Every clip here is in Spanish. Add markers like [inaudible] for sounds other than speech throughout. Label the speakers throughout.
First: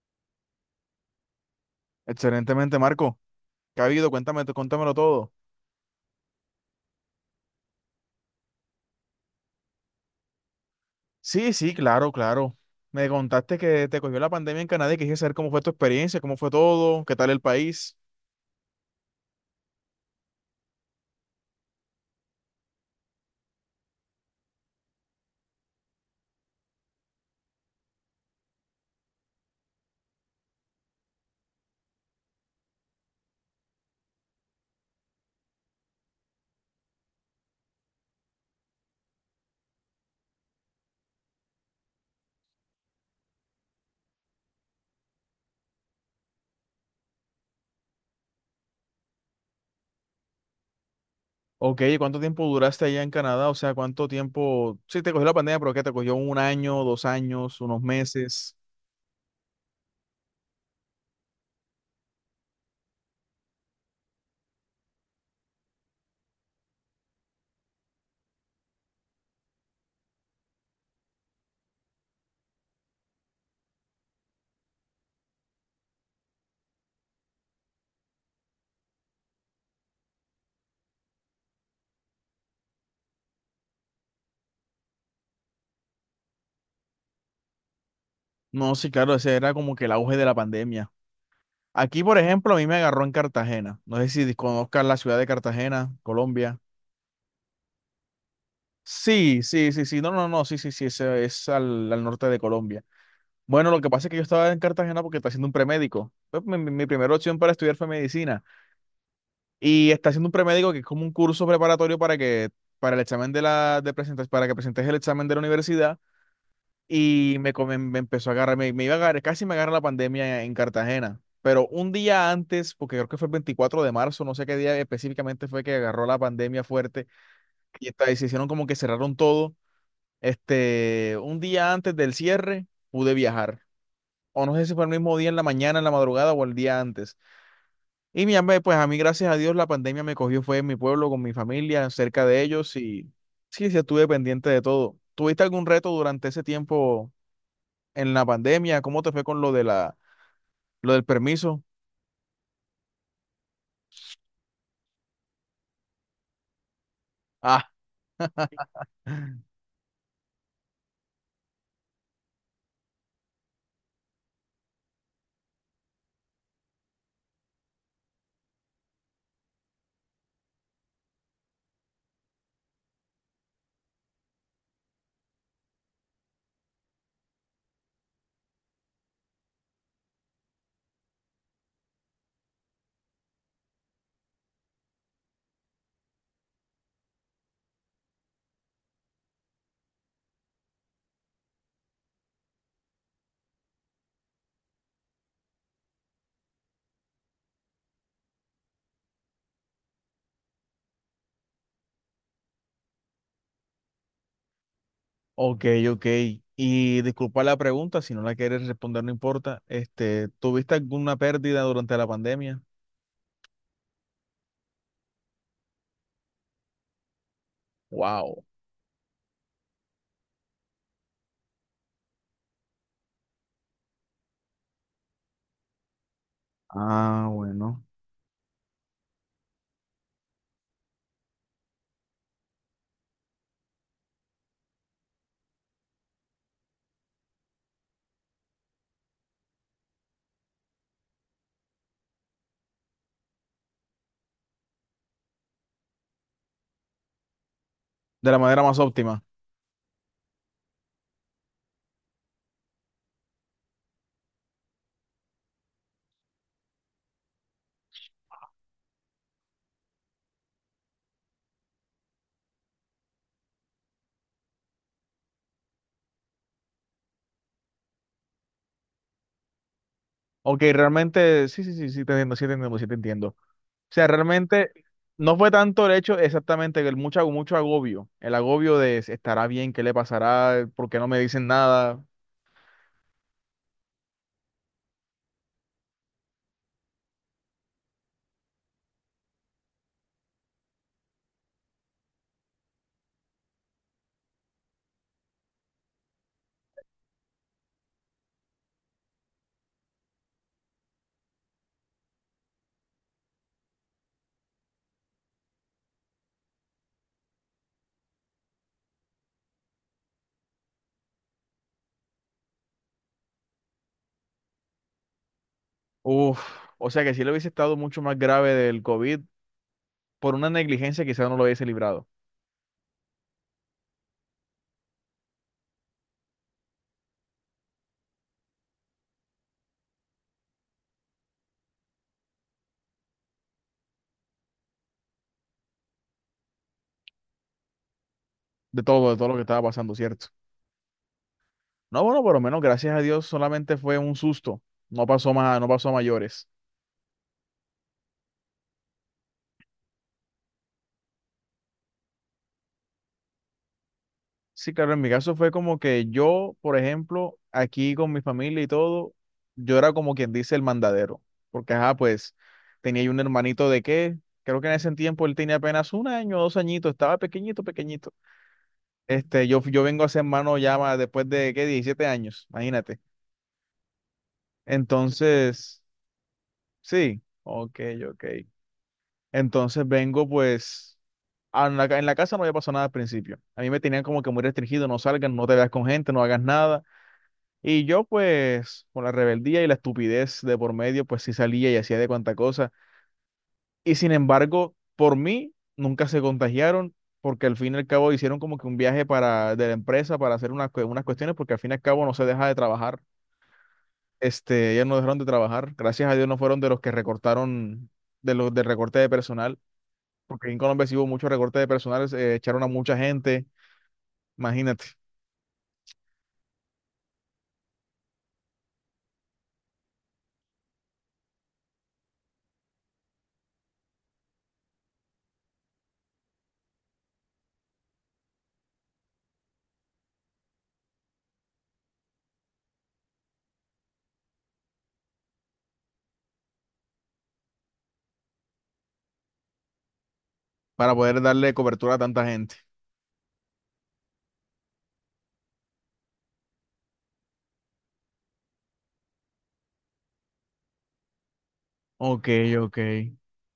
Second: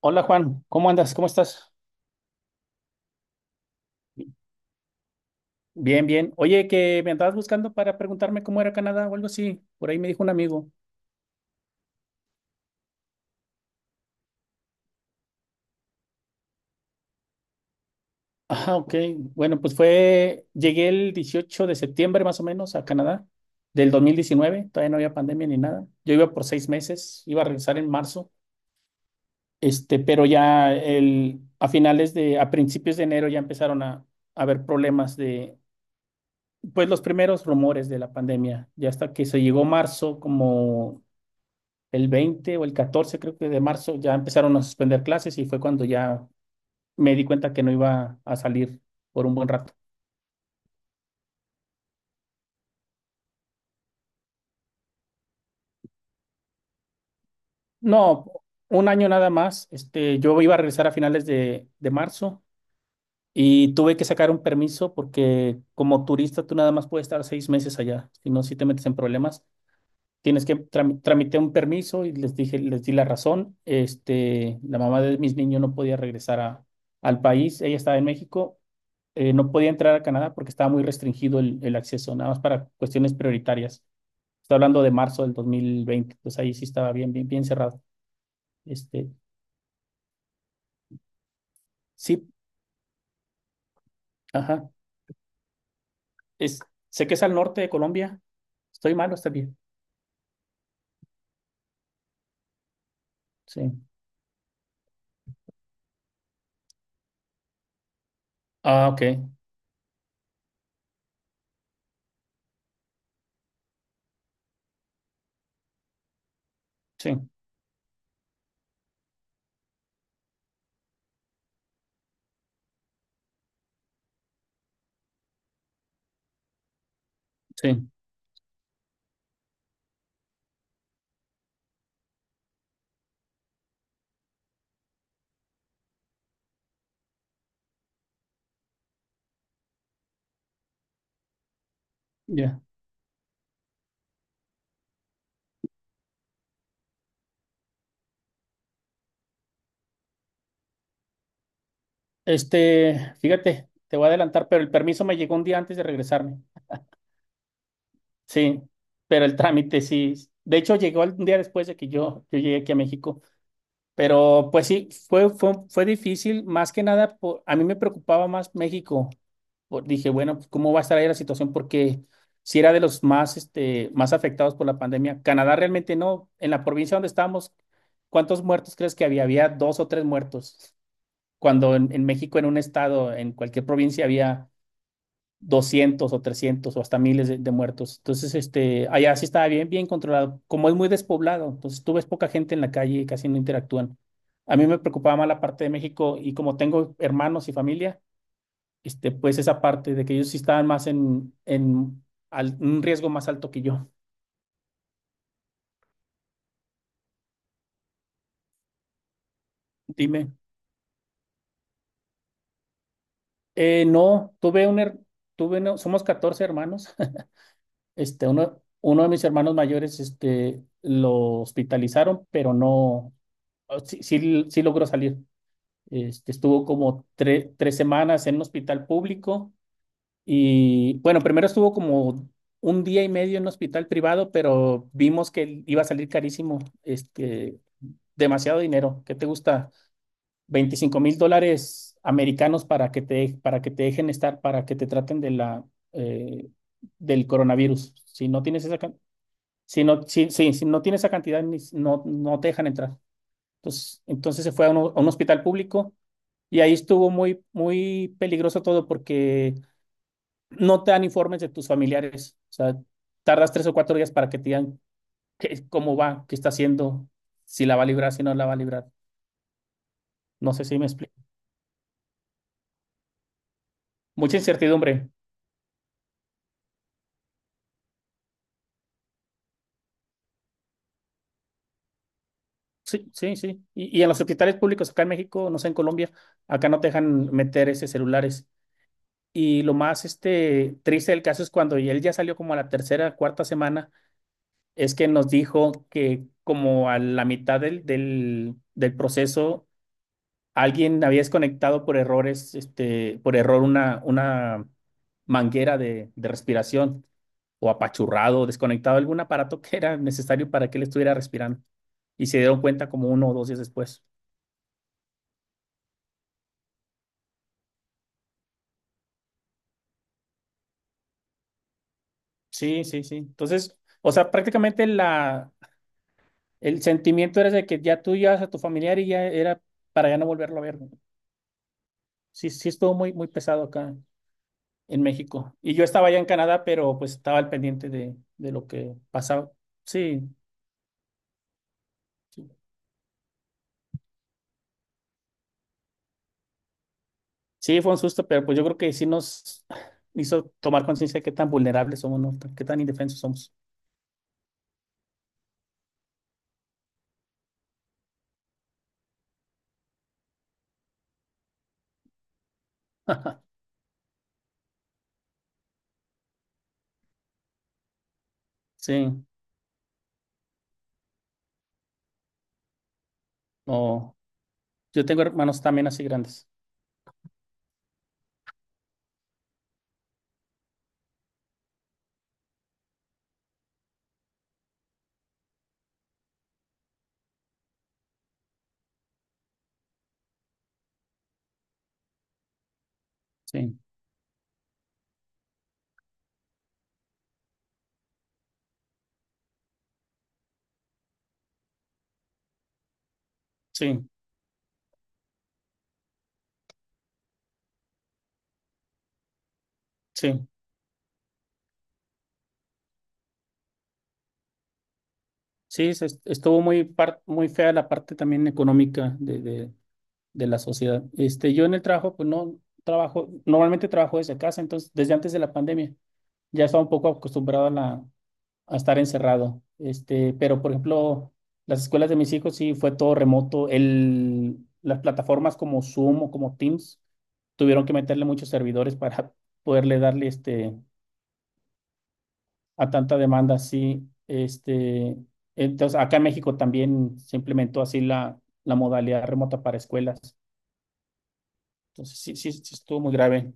Speaker 1: Hola Juan, ¿cómo andas? ¿Cómo estás?
Speaker 2: Excelentemente, Marco. ¿Qué ha habido? Cuéntame, cuéntamelo todo.
Speaker 1: Bien, bien. Oye, que me andabas buscando para preguntarme cómo era Canadá o algo así. Por ahí me dijo un amigo.
Speaker 2: Sí, sí, claro, claro. Me contaste que te cogió la pandemia en Canadá y quise saber cómo fue tu experiencia, cómo fue todo, qué tal el país.
Speaker 1: Ah, ok. Bueno, pues llegué el 18 de septiembre más o menos a Canadá del 2019. Todavía no había pandemia ni nada. Yo iba por 6 meses, iba a regresar en marzo. Pero ya a principios de enero ya empezaron a haber problemas pues los primeros rumores de la pandemia. Ya hasta que se llegó marzo, como el 20 o el 14 creo que de marzo, ya empezaron a suspender clases y fue cuando ya me di cuenta que no iba a salir por un buen rato.
Speaker 2: Ok, ¿cuánto tiempo duraste allá en Canadá? O sea, ¿cuánto tiempo? Sí, te cogió la pandemia, pero ¿qué te cogió? ¿Un año, dos años, unos
Speaker 1: No,
Speaker 2: meses?
Speaker 1: un año nada más. Yo iba a regresar a finales de marzo y tuve que sacar un permiso porque como turista tú nada más puedes estar 6 meses allá, si no, si te metes en problemas. Tramité un permiso y les dije, les di la razón. La mamá de mis niños no podía regresar al país. Ella estaba en México. No podía entrar a Canadá porque estaba muy restringido el acceso, nada más para cuestiones prioritarias. Estoy hablando de marzo del 2020. Pues ahí sí estaba bien, bien, bien cerrado.
Speaker 2: No, sí,
Speaker 1: Este,
Speaker 2: claro, ese era como que el auge de la pandemia. Aquí, por
Speaker 1: sí,
Speaker 2: ejemplo, a mí me agarró en Cartagena. No sé si
Speaker 1: ajá.
Speaker 2: conozcas la ciudad de Cartagena,
Speaker 1: Es,
Speaker 2: Colombia.
Speaker 1: Sé que es al norte de Colombia. ¿Estoy mal o está
Speaker 2: Sí,
Speaker 1: bien?
Speaker 2: sí, sí, sí. No, no, no, sí, sí, sí, ese es al norte de Colombia. Bueno, lo
Speaker 1: Sí.
Speaker 2: que pasa es que yo estaba en Cartagena porque está haciendo un premédico. Pues, mi primera opción para estudiar fue medicina.
Speaker 1: Ah, ok.
Speaker 2: Y está haciendo un premédico que es como un curso preparatorio para el examen de presentes, para que presentes el examen de la universidad.
Speaker 1: Sí,
Speaker 2: Y me empezó a agarrar, me iba a agarrar, casi me agarra la pandemia en Cartagena. Pero un día antes, porque creo que fue el 24 de marzo, no sé qué día específicamente fue que agarró la pandemia fuerte y,
Speaker 1: sí.
Speaker 2: y se hicieron como que cerraron todo. Este, un día antes del cierre pude viajar. O no sé si fue el mismo día en la mañana, en la madrugada o el día antes. Y mi hambre, pues a mí, gracias a Dios, la pandemia me cogió, fue en mi pueblo, con mi familia, cerca de
Speaker 1: Ya.
Speaker 2: ellos y sí, sí, estuve pendiente de todo. ¿Tuviste algún reto durante ese tiempo en la pandemia? ¿Cómo te fue con lo lo del permiso?
Speaker 1: Fíjate, te voy a adelantar, pero el permiso me llegó un día antes de regresarme.
Speaker 2: Ah,
Speaker 1: Sí, pero el trámite sí. De hecho, llegó un día después de que yo llegué aquí a México. Pero pues sí, fue difícil, más que nada, a mí me preocupaba más México. Dije, bueno, pues, ¿cómo va a estar ahí la situación? Porque si era de los más afectados por la pandemia. Canadá realmente no. En la provincia donde estábamos, ¿cuántos muertos crees que había? Había dos o tres muertos. Cuando en México, en un estado, en cualquier provincia, había 200 o 300 o hasta miles de muertos. Entonces, allá sí estaba bien, bien controlado. Como es muy despoblado, entonces tú ves poca gente en la calle y casi no interactúan. A mí me preocupaba más la parte de México y como tengo hermanos y familia, pues esa parte de que ellos sí estaban más en un riesgo más alto que yo.
Speaker 2: ok, ok. Y disculpa la pregunta, si no la quieres responder, no importa. Este,
Speaker 1: Dime,
Speaker 2: ¿tuviste alguna pérdida durante la pandemia?
Speaker 1: no, tuve un, her- tuve no somos 14 hermanos, [laughs]
Speaker 2: Wow.
Speaker 1: uno de mis hermanos mayores, lo hospitalizaron, pero no, sí, sí, sí logró salir. Estuvo como
Speaker 2: Ah,
Speaker 1: tres
Speaker 2: bueno.
Speaker 1: semanas en un hospital público y bueno, primero estuvo como un día y medio en un hospital privado, pero vimos que iba a salir carísimo, demasiado dinero. ¿Qué te gusta? 25.000 dólares americanos para que te dejen estar, para que te traten eh, del coronavirus.
Speaker 2: De la manera más óptima.
Speaker 1: Si no, si no tienes esa cantidad, no te dejan entrar. Entonces se fue a un hospital público y ahí estuvo muy, muy peligroso todo porque no te dan informes de tus familiares. O sea, tardas 3 o 4 días para que te digan cómo va, qué está haciendo, si la va a librar, si no la va a librar. No
Speaker 2: Ok,
Speaker 1: sé si me explico.
Speaker 2: realmente, sí, sí, sí, sí, te entiendo, sí te entiendo, sí te entiendo. O sea,
Speaker 1: Mucha
Speaker 2: realmente
Speaker 1: incertidumbre.
Speaker 2: no fue tanto el hecho exactamente, que el mucho, mucho agobio, el agobio de estará bien, qué le pasará, por qué no me dicen nada.
Speaker 1: Sí, sí, sí. Y en los hospitales públicos acá en México, no sé, en Colombia, acá no te dejan meter ese celulares. Y lo más triste del caso es cuando y él ya salió como a la tercera, cuarta semana, es que nos dijo que como a la mitad del proceso alguien había desconectado por errores, por error una manguera de respiración o apachurrado, desconectado algún aparato que era necesario para que él estuviera respirando. Y se dieron cuenta como 1 o 2 días después.
Speaker 2: Uf, o sea que si le hubiese estado mucho más grave del COVID, por una negligencia quizás no lo hubiese librado,
Speaker 1: Sí, sí, sí. Entonces, o sea, prácticamente el sentimiento era de que ya tú llevas a tu familiar y ya era para ya no volverlo a ver, ¿no? Sí, sí estuvo muy, muy pesado acá en México. Y yo estaba allá en Canadá, pero pues estaba al pendiente de lo que
Speaker 2: de todo lo que
Speaker 1: pasaba.
Speaker 2: estaba pasando,
Speaker 1: Sí.
Speaker 2: ¿cierto? No, bueno, por lo
Speaker 1: Sí.
Speaker 2: menos, gracias a Dios, solamente fue un susto, no pasó más, no pasó a mayores.
Speaker 1: Sí, fue un susto, pero pues yo creo que sí nos hizo tomar conciencia de qué tan vulnerables somos, ¿no? Qué tan indefensos somos.
Speaker 2: Sí, claro, en mi caso fue como que yo, por ejemplo, aquí con mi familia y todo, yo era como quien dice el mandadero, porque ajá, pues tenía yo un
Speaker 1: [laughs]
Speaker 2: hermanito de qué, creo que en ese tiempo él tenía apenas un año, dos añitos, estaba pequeñito, pequeñito.
Speaker 1: Sí,
Speaker 2: Este, yo vengo a ser hermano ya después de qué, 17 años, imagínate.
Speaker 1: no. Yo tengo hermanos
Speaker 2: Entonces,
Speaker 1: también así grandes.
Speaker 2: sí, ok, ok. Entonces vengo pues... a En la casa no había pasado nada al principio. A mí me tenían como que muy restringido, no salgas, no te veas con gente, no hagas nada. Y yo, pues, con la rebeldía y la estupidez de por medio, pues sí salía y hacía de cuanta cosa.
Speaker 1: Sí,
Speaker 2: Y sin embargo, por mí, nunca se contagiaron, porque al fin y al cabo hicieron como que un viaje para, de la empresa para hacer unas cuestiones, porque al fin y al cabo no se deja de trabajar.
Speaker 1: sí,
Speaker 2: Este, ellos no dejaron de trabajar. Gracias a Dios no fueron de los que recortaron, de los del recorte de personal,
Speaker 1: sí.
Speaker 2: porque en Colombia sí hubo mucho recorte de personal, echaron a mucha gente, imagínate,
Speaker 1: Sí, estuvo muy, muy fea la parte también económica de la sociedad. Yo en el trabajo, pues no trabajo, normalmente trabajo desde casa, entonces desde antes de la pandemia ya estaba un poco acostumbrado a estar encerrado. Pero por ejemplo, las escuelas de mis hijos sí fue todo remoto. Las plataformas como Zoom o como Teams tuvieron que meterle muchos servidores para [laughs] poderle darle
Speaker 2: para poder darle cobertura a tanta gente.
Speaker 1: a tanta demanda. Sí, entonces acá en México también se implementó así la modalidad remota para escuelas. Entonces
Speaker 2: Ok,
Speaker 1: sí, sí, sí
Speaker 2: ok.
Speaker 1: estuvo muy grave.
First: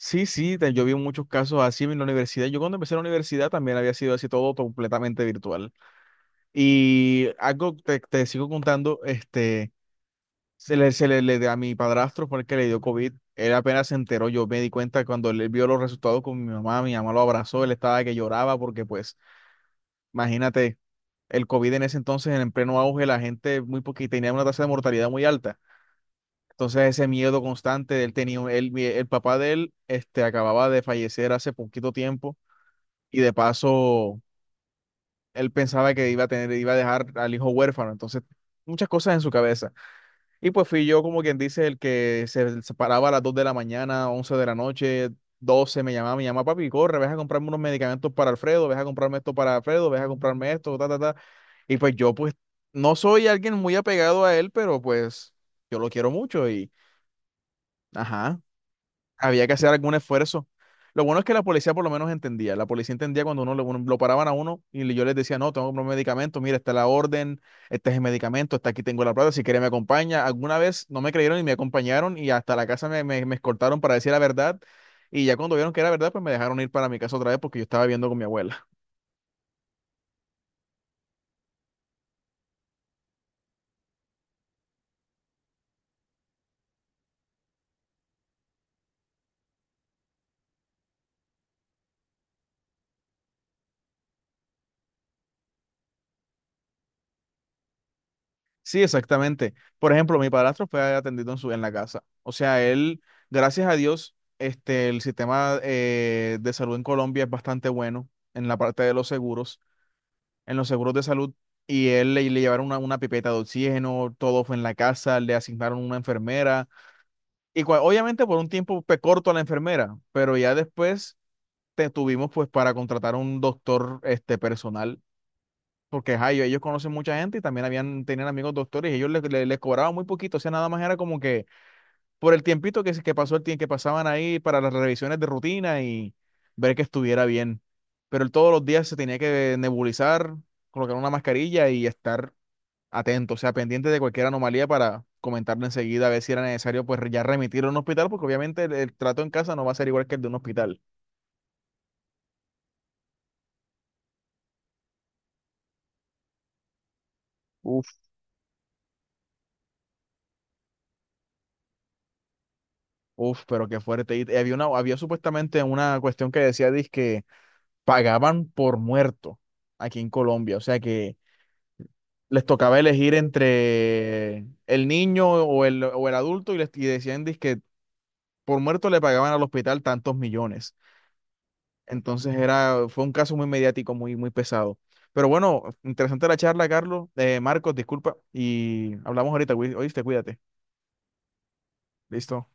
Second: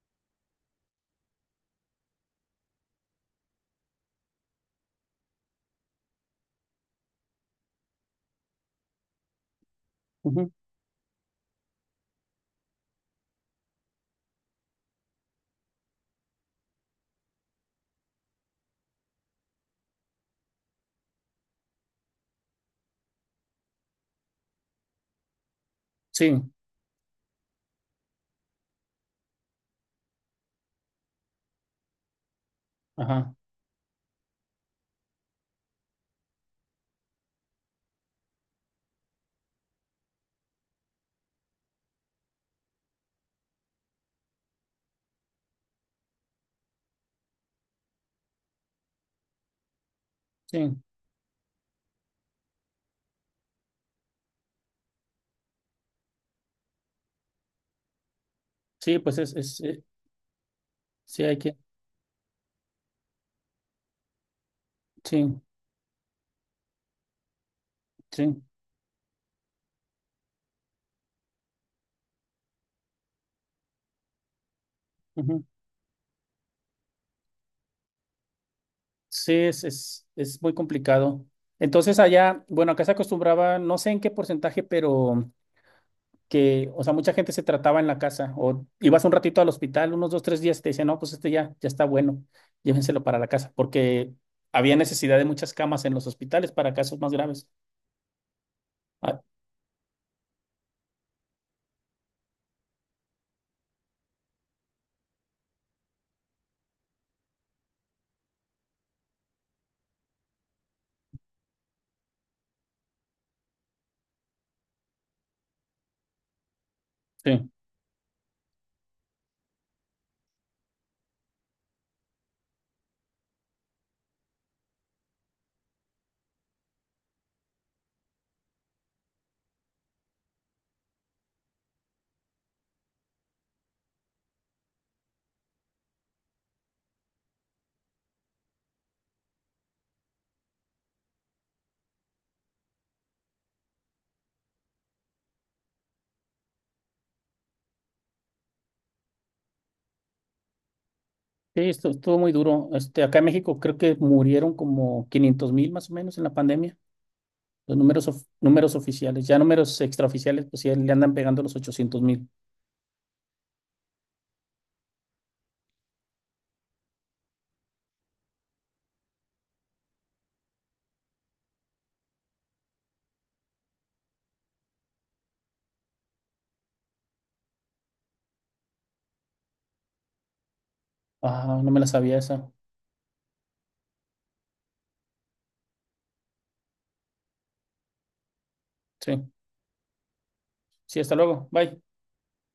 Speaker 2: Sí, sí, yo vi muchos casos así en la universidad. Yo cuando empecé la universidad también había sido así todo completamente virtual. Y algo te sigo contando, este,
Speaker 1: Ujú.
Speaker 2: a mi padrastro fue el que le dio COVID. Él apenas se enteró, yo me di cuenta cuando él vio los resultados con mi mamá lo abrazó, él estaba que lloraba porque pues, imagínate, el COVID en ese entonces, en el pleno auge, la gente muy poquita tenía una tasa de mortalidad muy alta.
Speaker 1: Sí,
Speaker 2: Entonces ese miedo constante, él tenía, él, el papá de él, este, acababa de fallecer hace poquito tiempo y de
Speaker 1: ajá,
Speaker 2: paso él pensaba que iba a tener, iba a dejar al hijo huérfano, entonces muchas cosas en su cabeza. Y pues fui yo como quien dice el que se separaba a las 2 de la mañana, 11 de la noche, 12 me llamaba papi, corre, ves a comprarme unos medicamentos para Alfredo, ves a comprarme esto para Alfredo, ves a comprarme
Speaker 1: sí,
Speaker 2: esto, ta, ta, ta. Y pues yo pues no soy alguien muy apegado a él, pero pues yo lo quiero mucho y ajá.
Speaker 1: sí, pues es,
Speaker 2: Había que
Speaker 1: es,
Speaker 2: hacer
Speaker 1: eh,
Speaker 2: algún esfuerzo. Lo bueno es
Speaker 1: sí
Speaker 2: que
Speaker 1: hay
Speaker 2: la
Speaker 1: que,
Speaker 2: policía por lo menos entendía. La policía entendía cuando uno, lo paraban a uno y yo les decía,
Speaker 1: sí,
Speaker 2: no, tengo que comprar un medicamento, mira, está la orden, este es el
Speaker 1: sí.
Speaker 2: medicamento, está aquí tengo la plata, si quiere me acompaña. Alguna vez no me creyeron y me acompañaron y hasta la casa me escoltaron para decir la verdad. Y ya
Speaker 1: Ujú.
Speaker 2: cuando vieron que era verdad, pues me dejaron ir para mi casa otra vez porque yo estaba viviendo con mi abuela.
Speaker 1: Sí, es muy complicado. Entonces allá, bueno, acá se acostumbraba, no sé en qué porcentaje, pero que, o sea, mucha gente se trataba en la casa o ibas un ratito al hospital, unos 2, 3 días, y te decían, no, pues este ya, ya está bueno, llévenselo para la casa, porque había necesidad de muchas camas en los hospitales para casos más graves.
Speaker 2: Sí,
Speaker 1: Ah,
Speaker 2: exactamente. Por ejemplo, mi padrastro fue atendido en en la casa. O sea, él, gracias a Dios, este, el sistema de salud en Colombia es bastante bueno en la parte de los seguros, en los seguros de salud. Y él le llevaron una pipeta de oxígeno, todo fue en la casa, le asignaron una enfermera.
Speaker 1: sí,
Speaker 2: Y obviamente por un tiempo fue corto a la enfermera, pero ya después te tuvimos pues para contratar un doctor este, personal porque ajá, ellos conocen mucha gente y también habían, tenían amigos doctores y ellos les cobraban muy poquito, o sea, nada más era como que por el tiempito que pasó el tiempo que pasaban ahí para las revisiones de rutina y ver que estuviera bien. Pero él todos los días se tenía que nebulizar, colocar una mascarilla y estar atento, o sea, pendiente de cualquier anomalía para comentarle enseguida a ver si era necesario pues ya remitirlo a un hospital, porque obviamente el trato en casa no va a ser igual que el de un hospital.
Speaker 1: sí, esto estuvo muy duro. Acá en México creo que murieron como 500.000 más o menos en la pandemia,
Speaker 2: Uf,
Speaker 1: números oficiales, ya números extraoficiales, pues sí, le andan pegando los 800.000.
Speaker 2: Uf, pero qué fuerte. Y había una, había supuestamente una cuestión que decía, dizque pagaban por muerto aquí en Colombia. O sea que les tocaba elegir entre el niño o el adulto y, les, y decían que por muerto le pagaban al hospital tantos millones.
Speaker 1: Ah, no me la sabía
Speaker 2: Entonces
Speaker 1: esa.
Speaker 2: era, fue un caso muy mediático, muy, muy pesado. Pero bueno, interesante la charla, Carlos. Marcos, disculpa. Y hablamos
Speaker 1: Sí.
Speaker 2: ahorita, güey. Oíste, cuídate.
Speaker 1: Sí, hasta luego. Bye.
Speaker 2: Listo.